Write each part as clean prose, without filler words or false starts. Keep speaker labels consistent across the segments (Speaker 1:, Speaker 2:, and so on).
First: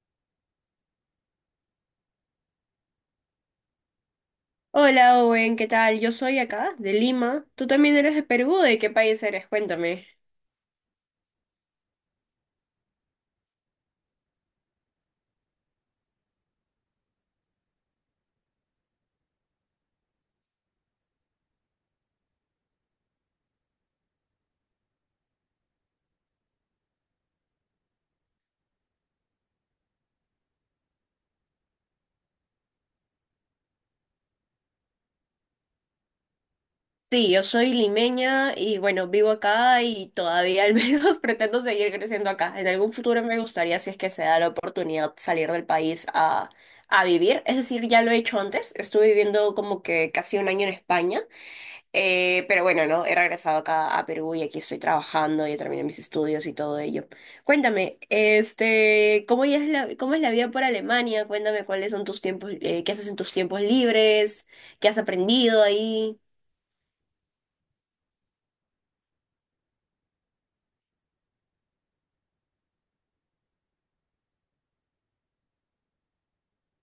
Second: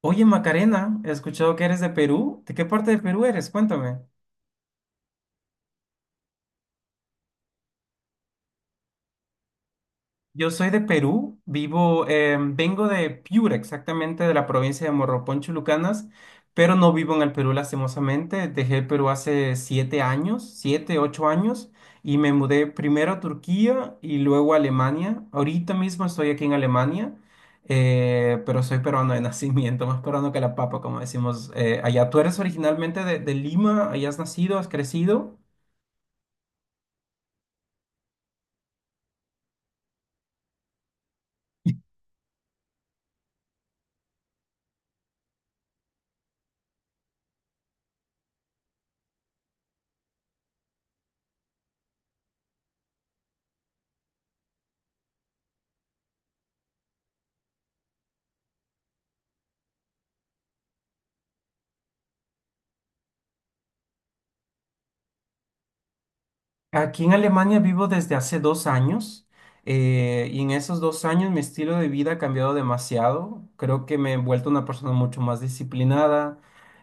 Speaker 1: Oye, Macarena, he escuchado que eres de Perú. ¿De qué parte de Perú eres? Cuéntame.
Speaker 2: Hola Owen, ¿qué tal? Yo soy acá, de Lima. ¿Tú también eres de Perú? ¿De qué país eres? Cuéntame.
Speaker 1: Yo soy de Perú, vivo, vengo de Piura, exactamente de la provincia de Morropón, Chulucanas, pero no vivo en el Perú, lastimosamente. Dejé el Perú hace 7 años, 7, 8 años, y me mudé primero a Turquía y luego a Alemania. Ahorita mismo estoy aquí en Alemania, pero soy peruano de nacimiento, más peruano que la papa, como decimos allá. ¿Tú eres originalmente de Lima? ¿Allá has nacido? ¿Has crecido?
Speaker 2: Sí, yo soy limeña y bueno, vivo acá y todavía al menos pretendo seguir creciendo acá. En algún futuro me gustaría, si es que se da la oportunidad, salir del país a vivir. Es decir, ya lo he hecho antes. Estuve viviendo como que casi un año en España. Pero bueno, ¿no? He regresado acá a Perú y aquí estoy trabajando, ya terminé mis estudios y todo ello. Cuéntame, ¿cómo ya es cómo es la vida por Alemania? Cuéntame cuáles son tus tiempos, qué haces en tus tiempos libres, qué has aprendido ahí.
Speaker 1: Aquí en Alemania vivo desde hace 2 años y en esos 2 años mi estilo de vida ha cambiado demasiado. Creo que me he vuelto una persona mucho más disciplinada,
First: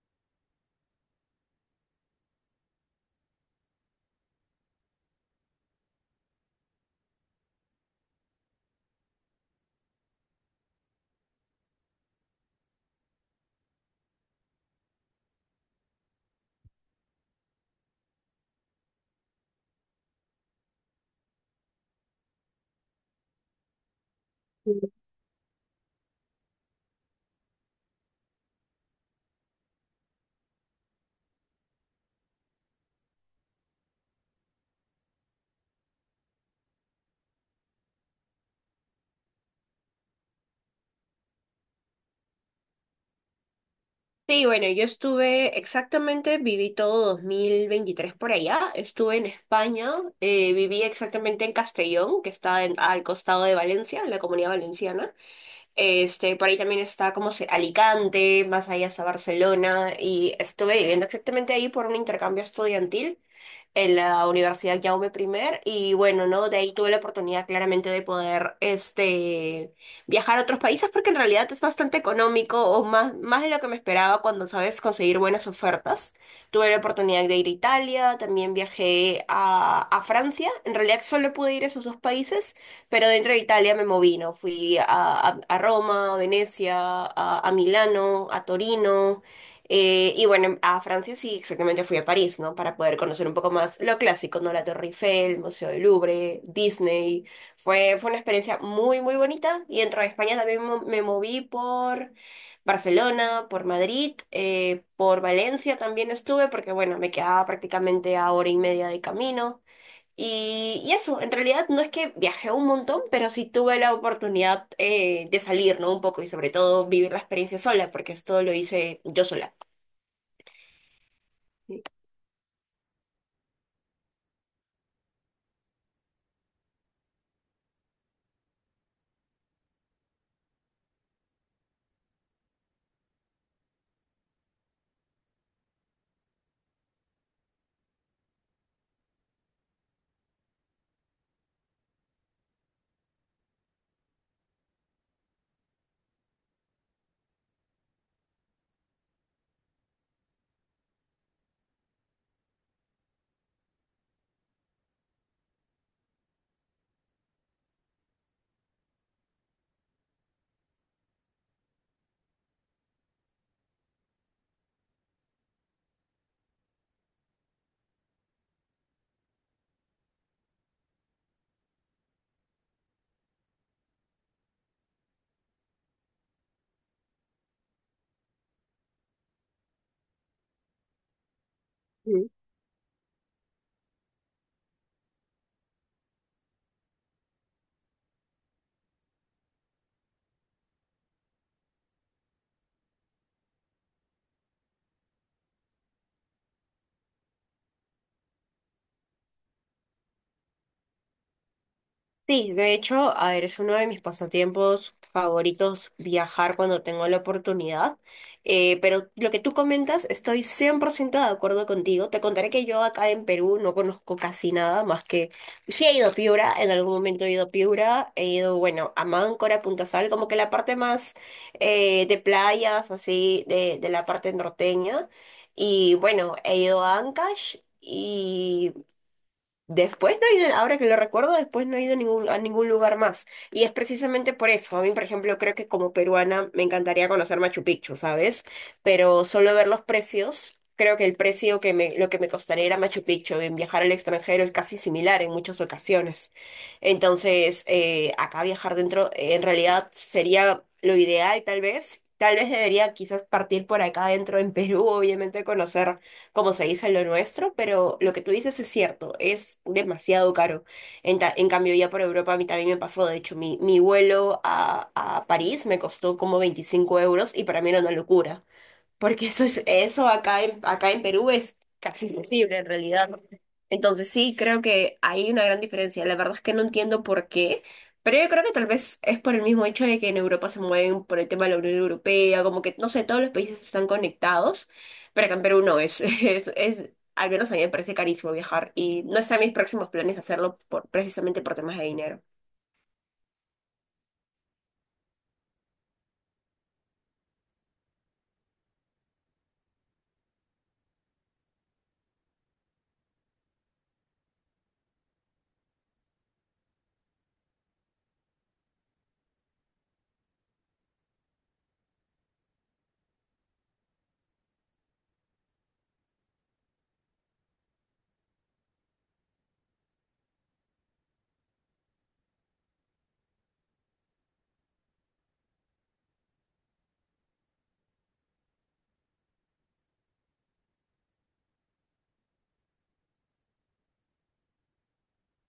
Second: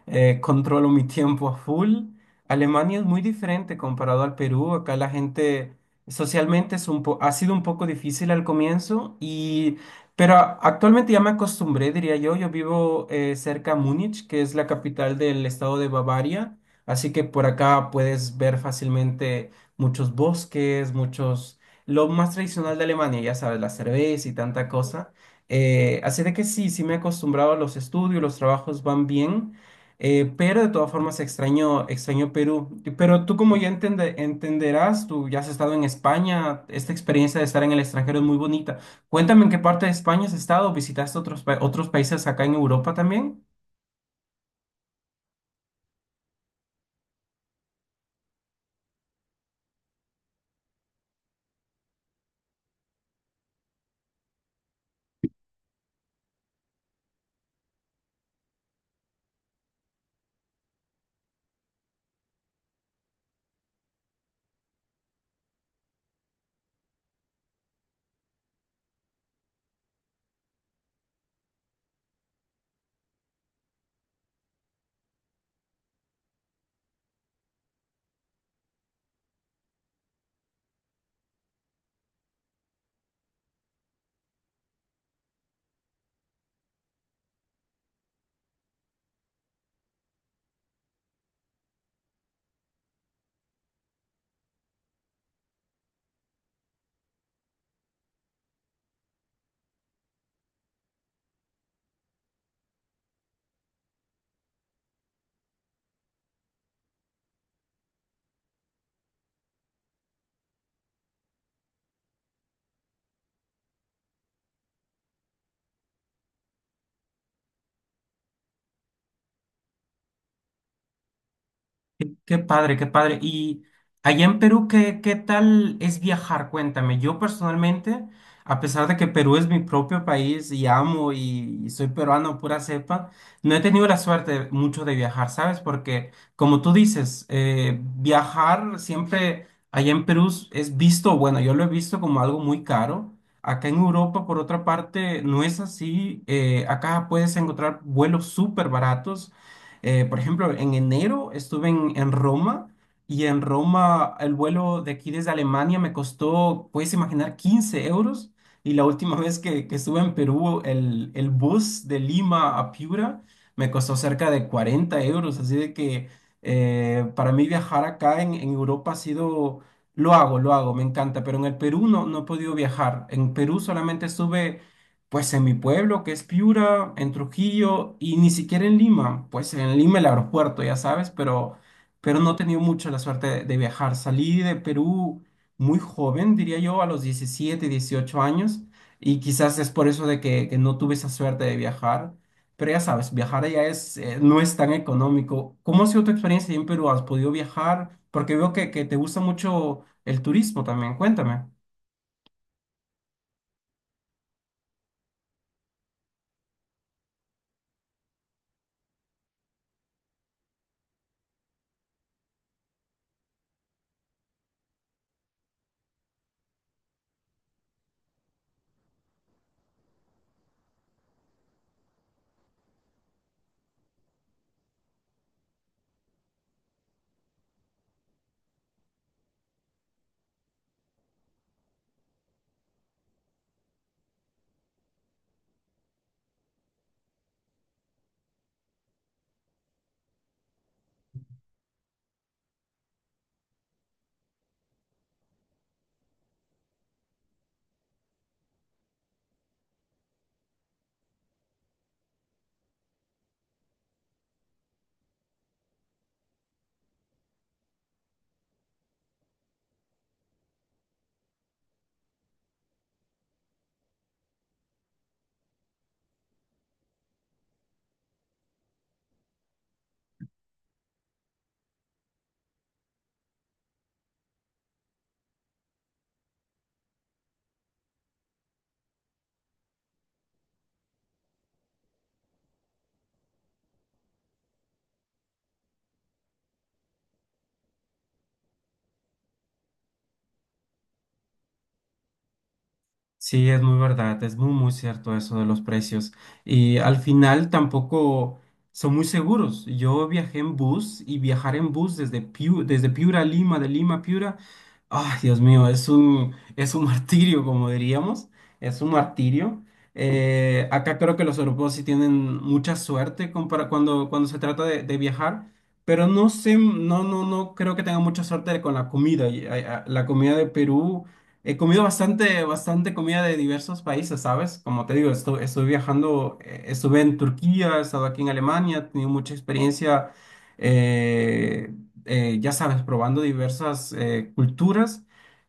Speaker 1: controlo mi tiempo a full. Alemania es muy diferente comparado al Perú. Acá la gente socialmente es ha sido un poco difícil al comienzo, pero actualmente ya me acostumbré, diría yo. Yo vivo cerca a Múnich, que es la capital del estado de Bavaria, así que por acá puedes ver fácilmente muchos bosques, muchos. Lo más tradicional de Alemania, ya sabes, la cerveza y tanta cosa. Así de que sí, sí me he acostumbrado a los estudios, los trabajos van bien, pero de todas formas extraño Perú. Pero tú como ya entenderás, tú ya has estado en España, esta experiencia de estar en el extranjero es muy bonita. Cuéntame en qué parte de España has estado, visitaste otros países acá en Europa también.
Speaker 2: Sí, bueno, yo estuve exactamente, viví todo 2023 por allá, estuve en España, viví exactamente en Castellón, que está al costado de Valencia, en la Comunidad Valenciana. Por ahí también está Alicante, más allá hasta Barcelona, y estuve viviendo exactamente ahí por un intercambio estudiantil en la Universidad Jaume I. Y bueno, ¿no? De ahí tuve la oportunidad claramente de poder viajar a otros países porque en realidad es bastante económico o más, más de lo que me esperaba cuando sabes conseguir buenas ofertas. Tuve la oportunidad de ir a Italia, también viajé a Francia. En realidad solo pude ir a esos dos países, pero dentro de Italia me moví, ¿no? Fui a Roma, a Venecia, a Milano, a Torino. Y bueno, a Francia sí, exactamente fui a París, ¿no? Para poder conocer un poco más lo clásico, ¿no? La Torre Eiffel, Museo del Louvre, Disney. Fue una experiencia muy, muy bonita. Y dentro de España también me moví por Barcelona, por Madrid, por Valencia también estuve, porque bueno, me quedaba prácticamente a hora y media de camino. Y eso, en realidad no es que viajé un montón, pero sí tuve la oportunidad de salir, ¿no? Un poco y sobre todo vivir la experiencia sola, porque esto lo hice yo sola.
Speaker 1: Qué padre, qué padre. Y allá en Perú, ¿qué tal es viajar? Cuéntame. Yo personalmente, a pesar de que Perú es mi propio país y amo y soy peruano pura cepa, no he tenido la suerte mucho de viajar, ¿sabes? Porque como tú dices, viajar siempre allá en Perú es visto, bueno, yo lo he visto como algo muy caro. Acá en Europa, por otra parte, no es así. Acá puedes encontrar vuelos súper baratos por ejemplo, en enero estuve en Roma y en Roma el vuelo de aquí desde Alemania me costó, puedes imaginar, 15 euros. Y la última vez que estuve en Perú, el bus de Lima a Piura me costó cerca de 40 euros. Así de que para mí viajar acá en Europa ha sido, lo hago, me encanta. Pero en el Perú no, no he podido viajar. En Perú solamente estuve pues en mi pueblo, que es Piura, en Trujillo y ni siquiera en Lima. Pues en Lima el aeropuerto, ya sabes, pero no he tenido mucho la suerte de viajar. Salí de Perú muy joven, diría yo, a los 17, 18 años, y quizás es por eso de que no tuve esa suerte de viajar. Pero ya sabes, viajar allá es, no es tan económico. ¿Cómo ha sido tu experiencia ahí en Perú? ¿Has podido viajar? Porque veo que te gusta mucho el turismo también. Cuéntame.
Speaker 2: Sí, de hecho, a ver, es uno de mis pasatiempos favoritos viajar cuando tengo la oportunidad. Pero lo que tú comentas, estoy 100% de acuerdo contigo. Te contaré que yo acá en Perú no conozco casi nada más que... Sí he ido a Piura, en algún momento he ido a Piura, he ido, bueno, a Máncora, a Punta Sal, como que la parte más de playas, así, de la parte norteña. Y bueno, he ido a Ancash. Después no he ido, ahora que lo recuerdo, después no he ido a a ningún lugar más. Y es precisamente por eso. A mí, por ejemplo, creo que como peruana me encantaría conocer Machu Picchu, ¿sabes? Pero solo ver los precios, creo que el precio que lo que me costaría ir a Machu Picchu en viajar al extranjero es casi similar en muchas ocasiones. Entonces, acá viajar dentro, en realidad sería lo ideal, tal vez. Tal vez debería quizás partir por acá dentro en Perú, obviamente conocer como se dice en lo nuestro, pero lo que tú dices es cierto, es demasiado caro. En cambio, ya por Europa a mí también me pasó, de hecho, mi vuelo a París me costó como 25 euros y para mí era una locura porque eso es, eso acá en Perú es casi imposible en realidad. ¿No? Entonces sí, creo que hay una gran diferencia. La verdad es que no entiendo por qué, pero yo creo que tal vez es por el mismo hecho de que en Europa se mueven por el tema de la Unión Europea, como que, no sé, todos los países están conectados, pero acá en Perú no es, es, al menos a mí me parece carísimo viajar y no están mis próximos planes hacerlo por, precisamente por temas de dinero.
Speaker 1: Sí, es muy verdad, es muy, muy cierto eso de los precios. Y al final tampoco son muy seguros. Yo viajé en bus y viajar en bus desde Piura a Lima, de Lima a Piura, ay, Dios mío, es un martirio, como diríamos, es un martirio. Acá creo que los europeos sí tienen mucha suerte cuando se trata de viajar, pero no sé, no, no, no creo que tengan mucha suerte con la comida. Y, la comida de Perú. He comido bastante, bastante comida de diversos países, ¿sabes? Como te digo, estuve viajando, estuve en Turquía, he estado aquí en Alemania, he tenido mucha experiencia, eh, ya sabes, probando diversas culturas,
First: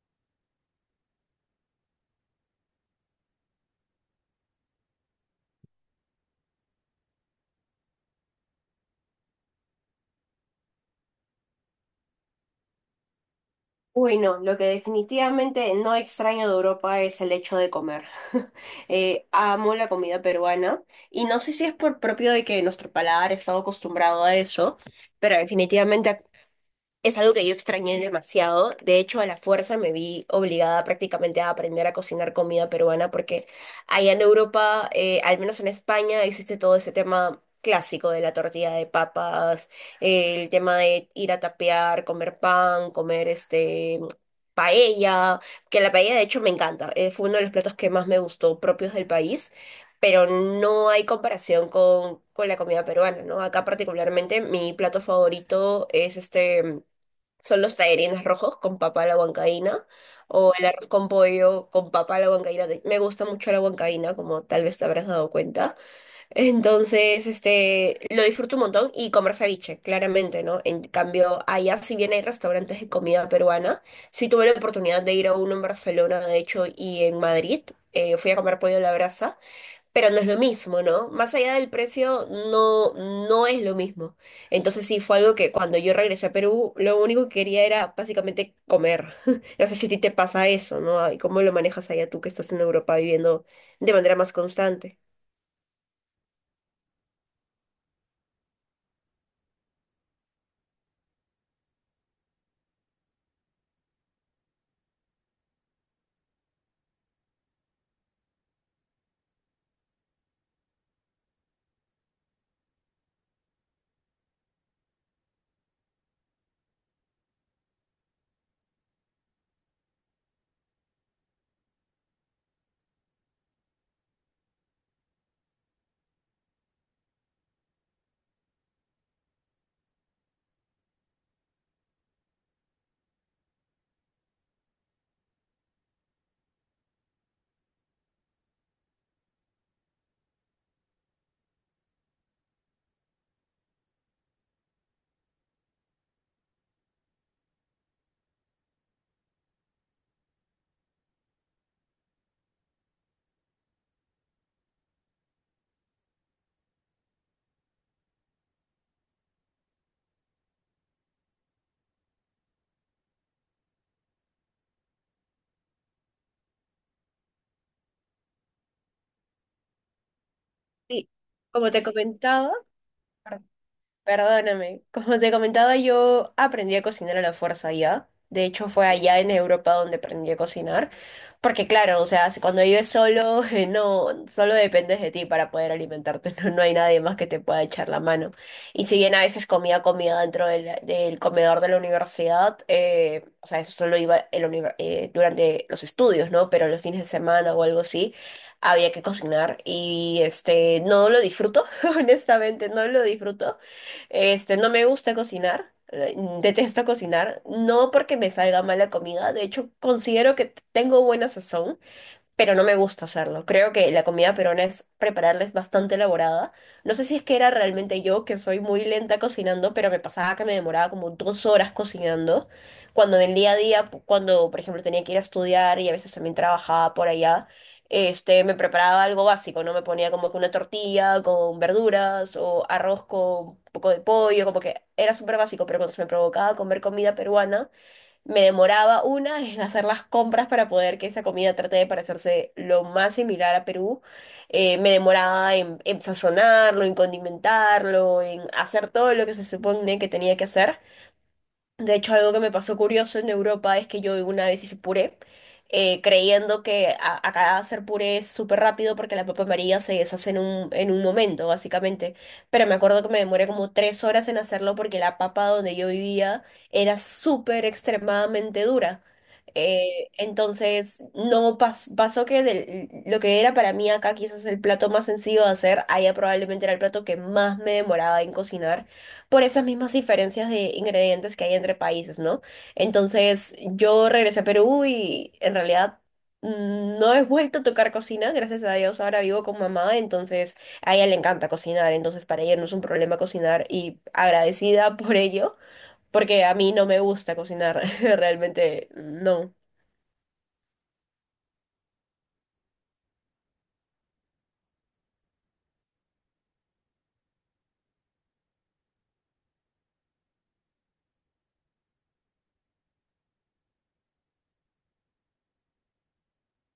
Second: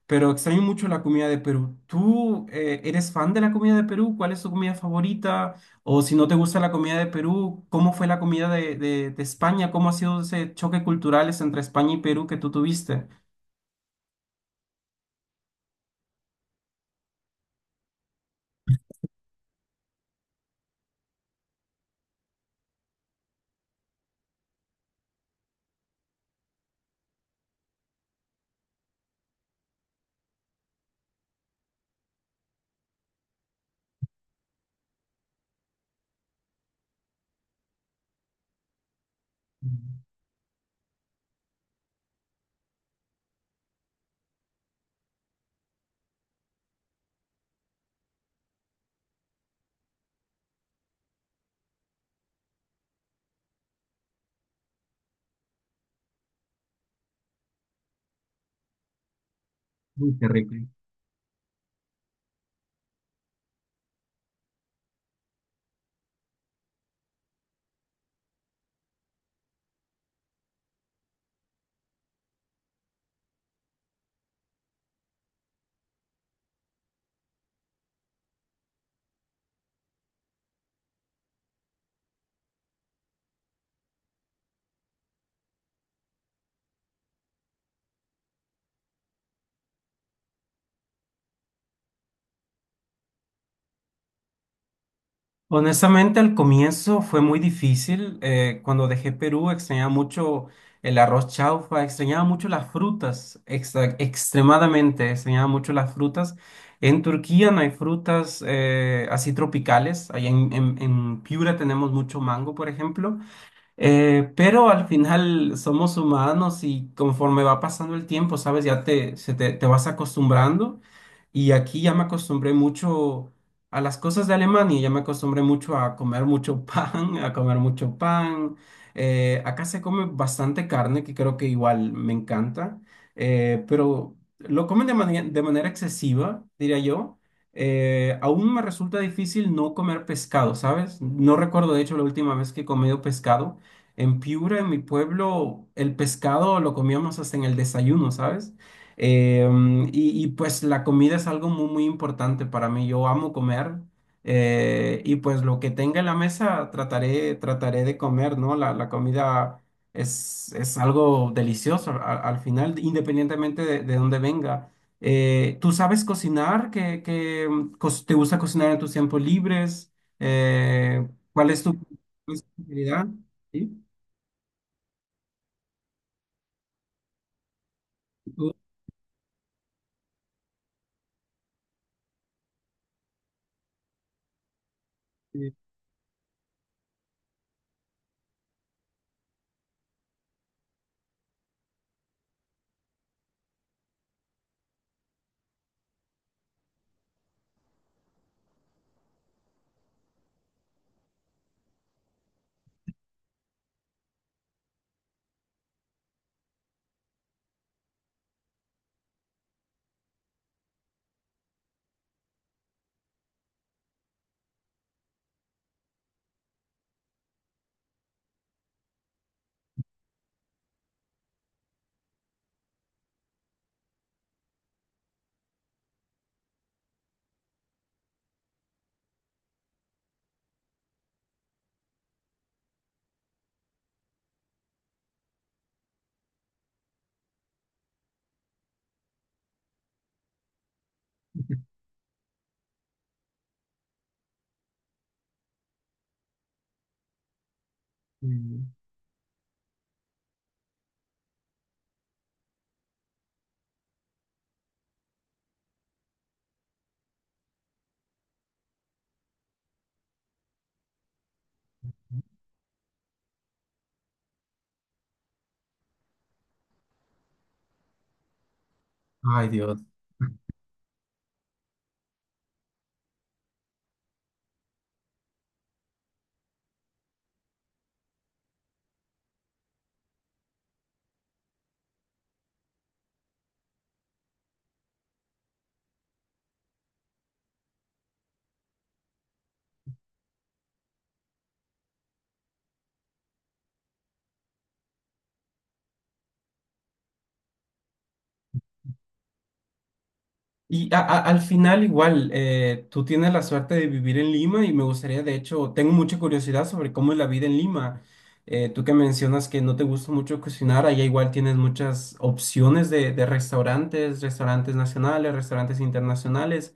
Speaker 1: pero extraño mucho la comida de Perú. ¿Tú eres fan de la comida de Perú? ¿Cuál es tu comida favorita? O si no te gusta la comida de Perú, ¿cómo fue la comida de España? ¿Cómo ha sido ese choque cultural entre España y Perú que tú tuviste?
Speaker 2: Uy, no, lo que definitivamente no extraño de Europa es el hecho de comer. Amo la comida peruana y no sé si es por propio de que nuestro paladar está acostumbrado a eso, pero definitivamente es algo que yo extrañé demasiado. De hecho, a la fuerza me vi obligada prácticamente a aprender a cocinar comida peruana porque allá en Europa, al menos en España, existe todo ese tema clásico de la tortilla de papas,
Speaker 1: Mm,
Speaker 2: el tema de ir a tapear, comer pan, comer paella, que la paella de hecho me encanta. Fue uno de los platos que más me gustó propios del país. Pero no hay comparación con la comida peruana, ¿no? Acá particularmente mi plato favorito es este son los tallarines rojos con papa a la huancaína
Speaker 1: uy, qué
Speaker 2: o
Speaker 1: rico.
Speaker 2: el arroz con pollo con papa a la huancaína. Me gusta mucho la huancaína, como tal vez te habrás dado cuenta. Entonces, lo disfruto un montón y comer ceviche, claramente, ¿no? En cambio, allá si bien hay restaurantes de comida peruana, sí tuve la oportunidad de ir a uno en Barcelona, de hecho, y en Madrid. Fui a comer pollo a la brasa. Pero no es lo mismo, ¿no? Más allá del precio, no, no es lo mismo. Entonces sí fue algo que cuando yo regresé a Perú, lo único que quería era básicamente comer. No sé si a ti te pasa eso, ¿no? ¿Y cómo lo manejas allá tú que estás en Europa viviendo de manera más constante?
Speaker 1: Honestamente, al comienzo fue muy difícil. Cuando dejé Perú, extrañaba mucho el arroz chaufa, extrañaba mucho las frutas, extremadamente extrañaba mucho las frutas. En Turquía no hay frutas así tropicales. Allá en Piura tenemos mucho mango, por ejemplo. Pero al final somos humanos y conforme va pasando el tiempo, sabes, te vas acostumbrando. Y aquí ya me acostumbré mucho a las cosas de Alemania, ya me acostumbré mucho a comer mucho pan, a comer mucho pan. Acá se come bastante carne, que creo que igual me encanta, pero lo comen de manera excesiva, diría yo. Aún me resulta difícil no comer pescado, ¿sabes? No recuerdo, de hecho, la última vez que he comido pescado. En Piura, en mi pueblo, el pescado lo comíamos hasta en el desayuno, ¿sabes? Pues la comida es algo muy, muy importante para mí. Yo amo comer y pues lo que tenga en la mesa trataré de comer, ¿no? La comida es algo delicioso al final, independientemente de dónde venga. ¿Tú sabes cocinar? ¿Te gusta cocinar en tus tiempos libres? Eh,
Speaker 2: Sí,
Speaker 1: ¿cuál es
Speaker 2: como
Speaker 1: tu
Speaker 2: te
Speaker 1: cuál es tu
Speaker 2: comentaba.
Speaker 1: especialidad? ¿Sí?
Speaker 2: Perdóname, como te comentaba, yo aprendí a cocinar a la fuerza allá. De hecho, fue allá en Europa donde aprendí a cocinar. Porque claro, o sea, cuando vives solo, no, solo dependes de ti para
Speaker 1: Uy.
Speaker 2: poder alimentarte. No, no hay nadie más que te pueda echar la mano. Y si bien a veces comía comida dentro del comedor de la universidad, o sea, eso solo iba en la durante los estudios, ¿no? Pero los fines de semana o algo así había que cocinar y este no lo disfruto, honestamente no lo disfruto, este, no me gusta cocinar, detesto cocinar, no porque me salga mala comida, de hecho considero que tengo buena sazón, pero no me gusta hacerlo. Creo que la comida peruana es prepararla es bastante elaborada. No sé si es que era realmente yo que soy muy lenta cocinando, pero me pasaba que me demoraba como 2 horas cocinando, cuando en el día a día, cuando por ejemplo tenía que ir a estudiar y a veces también trabajaba por allá. Me preparaba algo básico, ¿no? Me ponía como que una tortilla con verduras o arroz con un poco de pollo, como que era súper básico, pero cuando se me provocaba comer comida peruana, me demoraba una en hacer las compras para poder que esa comida trate de parecerse lo más similar a Perú. Me demoraba en sazonarlo, en condimentarlo, en hacer todo lo que se supone que tenía que hacer. De hecho, algo que me pasó curioso en Europa es que yo una vez hice puré, creyendo que acá hacer puré es súper rápido porque la papa amarilla se deshace en en un momento, básicamente. Pero me acuerdo que me demoré como 3 horas en hacerlo porque la papa donde yo vivía era súper extremadamente dura.
Speaker 1: Ay, Dios.
Speaker 2: Entonces, no pas- pasó que lo que era para mí acá quizás el plato más sencillo de hacer, allá probablemente era el plato que más me demoraba en cocinar por esas mismas diferencias de ingredientes que hay entre países, ¿no? Entonces, yo regresé a Perú y en realidad no he vuelto a tocar cocina, gracias a Dios, ahora vivo con mamá, entonces a ella le encanta cocinar, entonces para ella no es un problema cocinar y agradecida por ello, porque a mí no me gusta cocinar, realmente no.
Speaker 1: Y al final igual, tú tienes la suerte de vivir en Lima y me gustaría, de hecho, tengo mucha curiosidad sobre cómo es la vida en Lima. Tú que mencionas que no te gusta mucho cocinar, allá igual tienes muchas opciones de restaurantes, restaurantes nacionales, restaurantes internacionales.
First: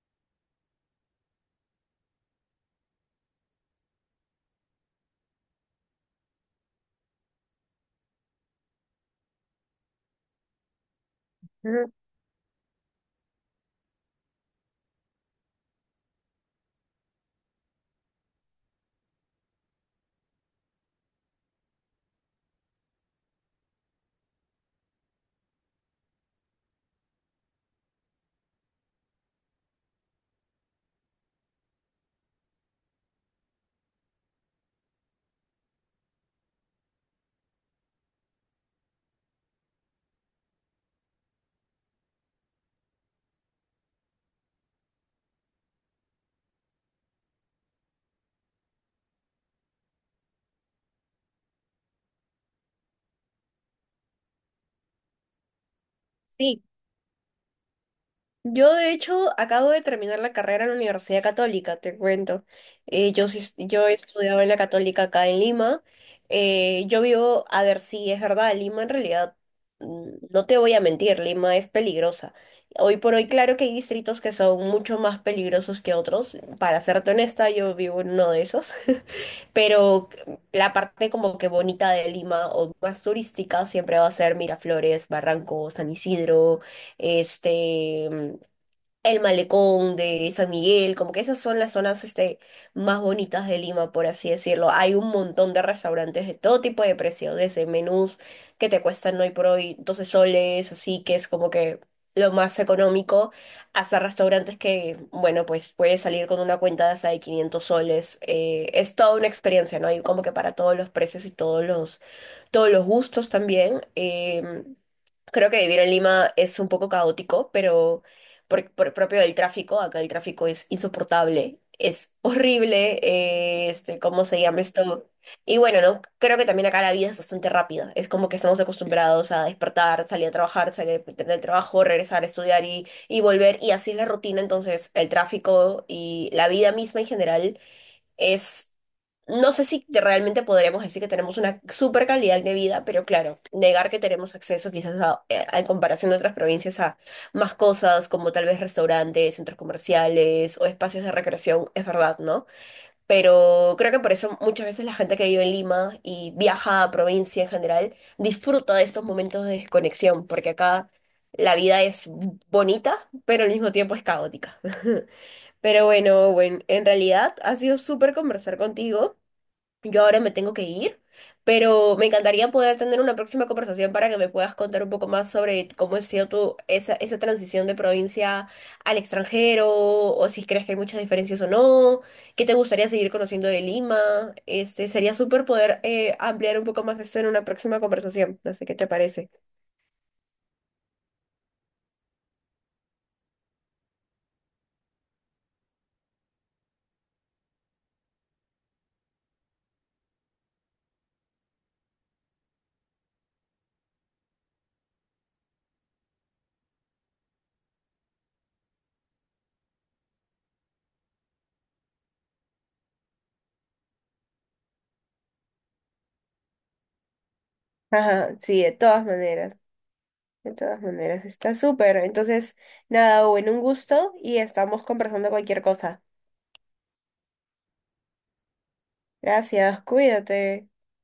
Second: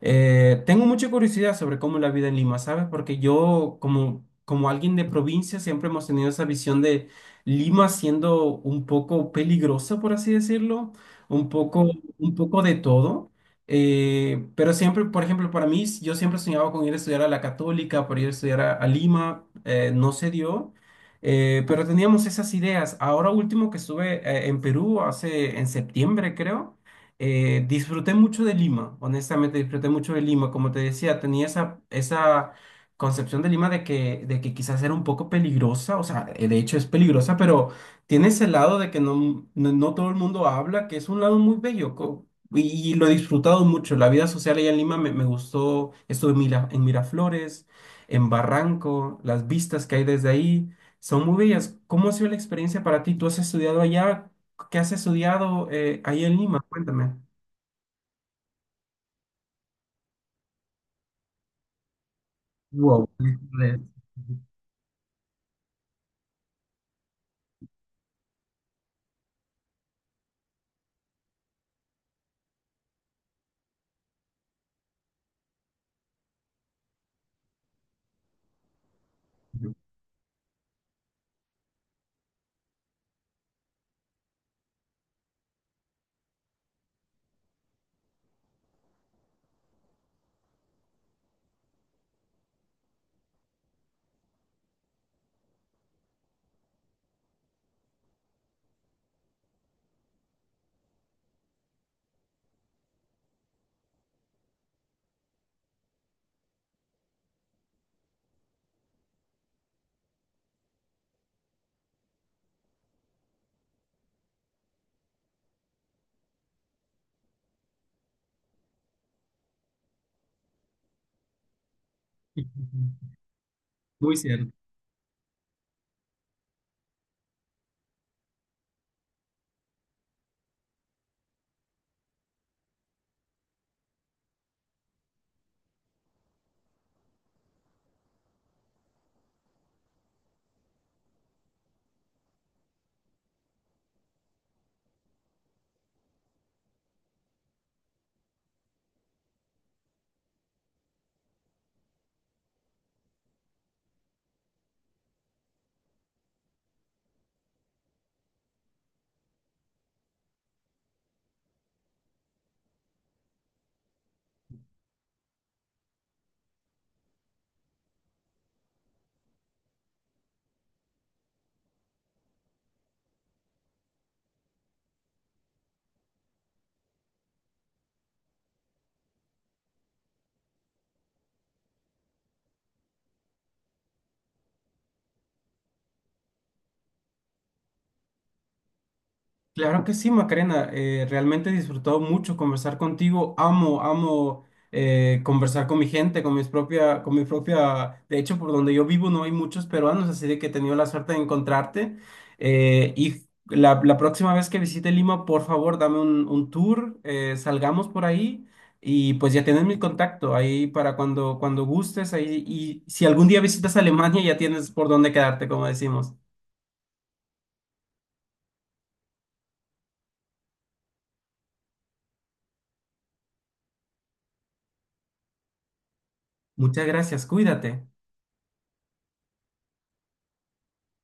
Speaker 1: Tengo mucha curiosidad sobre cómo es la vida en Lima, ¿sabes? Porque yo, como alguien de provincia, siempre hemos tenido esa visión de Lima siendo un poco peligrosa, por así decirlo, un poco,
Speaker 2: Ujú.
Speaker 1: un poco de todo. Pero siempre, por ejemplo, para mí, yo siempre soñaba con ir a estudiar a la Católica, por ir a estudiar a Lima, no se dio. Pero teníamos esas ideas. Ahora último que estuve en Perú, hace en septiembre, creo. Disfruté mucho de Lima, honestamente disfruté mucho de Lima. Como te decía, tenía esa concepción de Lima de que quizás era un poco peligrosa, o sea, de hecho es peligrosa, pero tiene ese lado de que no, no, no todo el mundo habla, que es un lado muy bello y, y lo he disfrutado mucho. La vida social allá en Lima me gustó, estuve en Miraflores, en Barranco, las vistas que hay desde ahí son muy bellas. ¿Cómo ha sido la experiencia para ti? ¿Tú has estudiado allá? ¿Qué has estudiado ahí en Lima?
Speaker 2: Sí,
Speaker 1: Cuéntame.
Speaker 2: yo, de hecho, acabo de terminar la carrera en la Universidad Católica, te cuento.
Speaker 1: Wow.
Speaker 2: Yo he estudiado en la Católica acá en Lima. A ver, si es verdad, Lima en realidad, mm, no te voy a mentir, Lima es peligrosa. Hoy por hoy, claro que hay distritos que son mucho más peligrosos que otros. Para serte honesta, yo vivo en uno de esos. Pero la parte como que bonita de Lima o más turística siempre va a ser Miraflores, Barranco, San Isidro, este el Malecón de San Miguel, como que esas son las zonas más bonitas de Lima, por así decirlo. Hay un montón de restaurantes de todo tipo de precio, desde menús que te cuestan hoy por hoy 12 soles, así que es como que lo más económico, hasta restaurantes que, bueno, pues puedes salir con una cuenta de hasta de 500 soles. Es toda una experiencia, ¿no? Hay como que para todos los precios y todos todos los gustos también. Creo que vivir en Lima es un poco caótico, pero por propio del tráfico. Acá el tráfico es insoportable, es horrible,
Speaker 1: Muy
Speaker 2: ¿cómo se
Speaker 1: cierto.
Speaker 2: llama esto? Y bueno, ¿no? Creo que también acá la vida es bastante rápida. Es como que estamos acostumbrados a despertar, salir a trabajar, salir del trabajo, regresar a estudiar y volver. Y así es la rutina. Entonces, el tráfico y la vida misma en general es, no sé si te- realmente podríamos decir que tenemos una super calidad de vida, pero claro, negar que tenemos acceso quizás en comparación de otras provincias a más cosas como tal vez restaurantes, centros comerciales o espacios de recreación, es verdad, ¿no? Pero creo que por eso muchas veces la gente que vive en Lima y viaja a provincia en general disfruta de estos momentos de desconexión, porque acá la vida es bonita, pero al mismo tiempo es caótica. Pero bueno, Owen, en realidad ha sido súper conversar contigo. Yo ahora me tengo que ir, pero me encantaría poder tener una próxima conversación para que me puedas contar un poco más sobre cómo ha sido tu, esa transición de provincia al extranjero, o si crees que hay muchas diferencias o no, qué te gustaría seguir conociendo de Lima. Este, sería súper poder ampliar un poco más eso en una próxima conversación. No sé qué te parece.
Speaker 1: Claro que sí, Macarena. Realmente he disfrutado mucho conversar contigo. Amo, amo conversar con mi gente, con mis propia, con mi propia. De hecho, por donde yo vivo no hay muchos peruanos, así de que he tenido la suerte de encontrarte. Y la próxima vez que visite Lima, por favor, dame un tour, salgamos por ahí y pues ya tienes mi contacto ahí para cuando gustes. Ahí, y si algún día visitas Alemania, ya tienes por dónde quedarte, como decimos.
Speaker 2: Ajá, sí, de todas maneras. De todas maneras, está súper. Entonces, nada, bueno, un gusto y estamos conversando cualquier cosa.
Speaker 1: Muchas gracias, cuídate.
Speaker 2: Gracias, cuídate.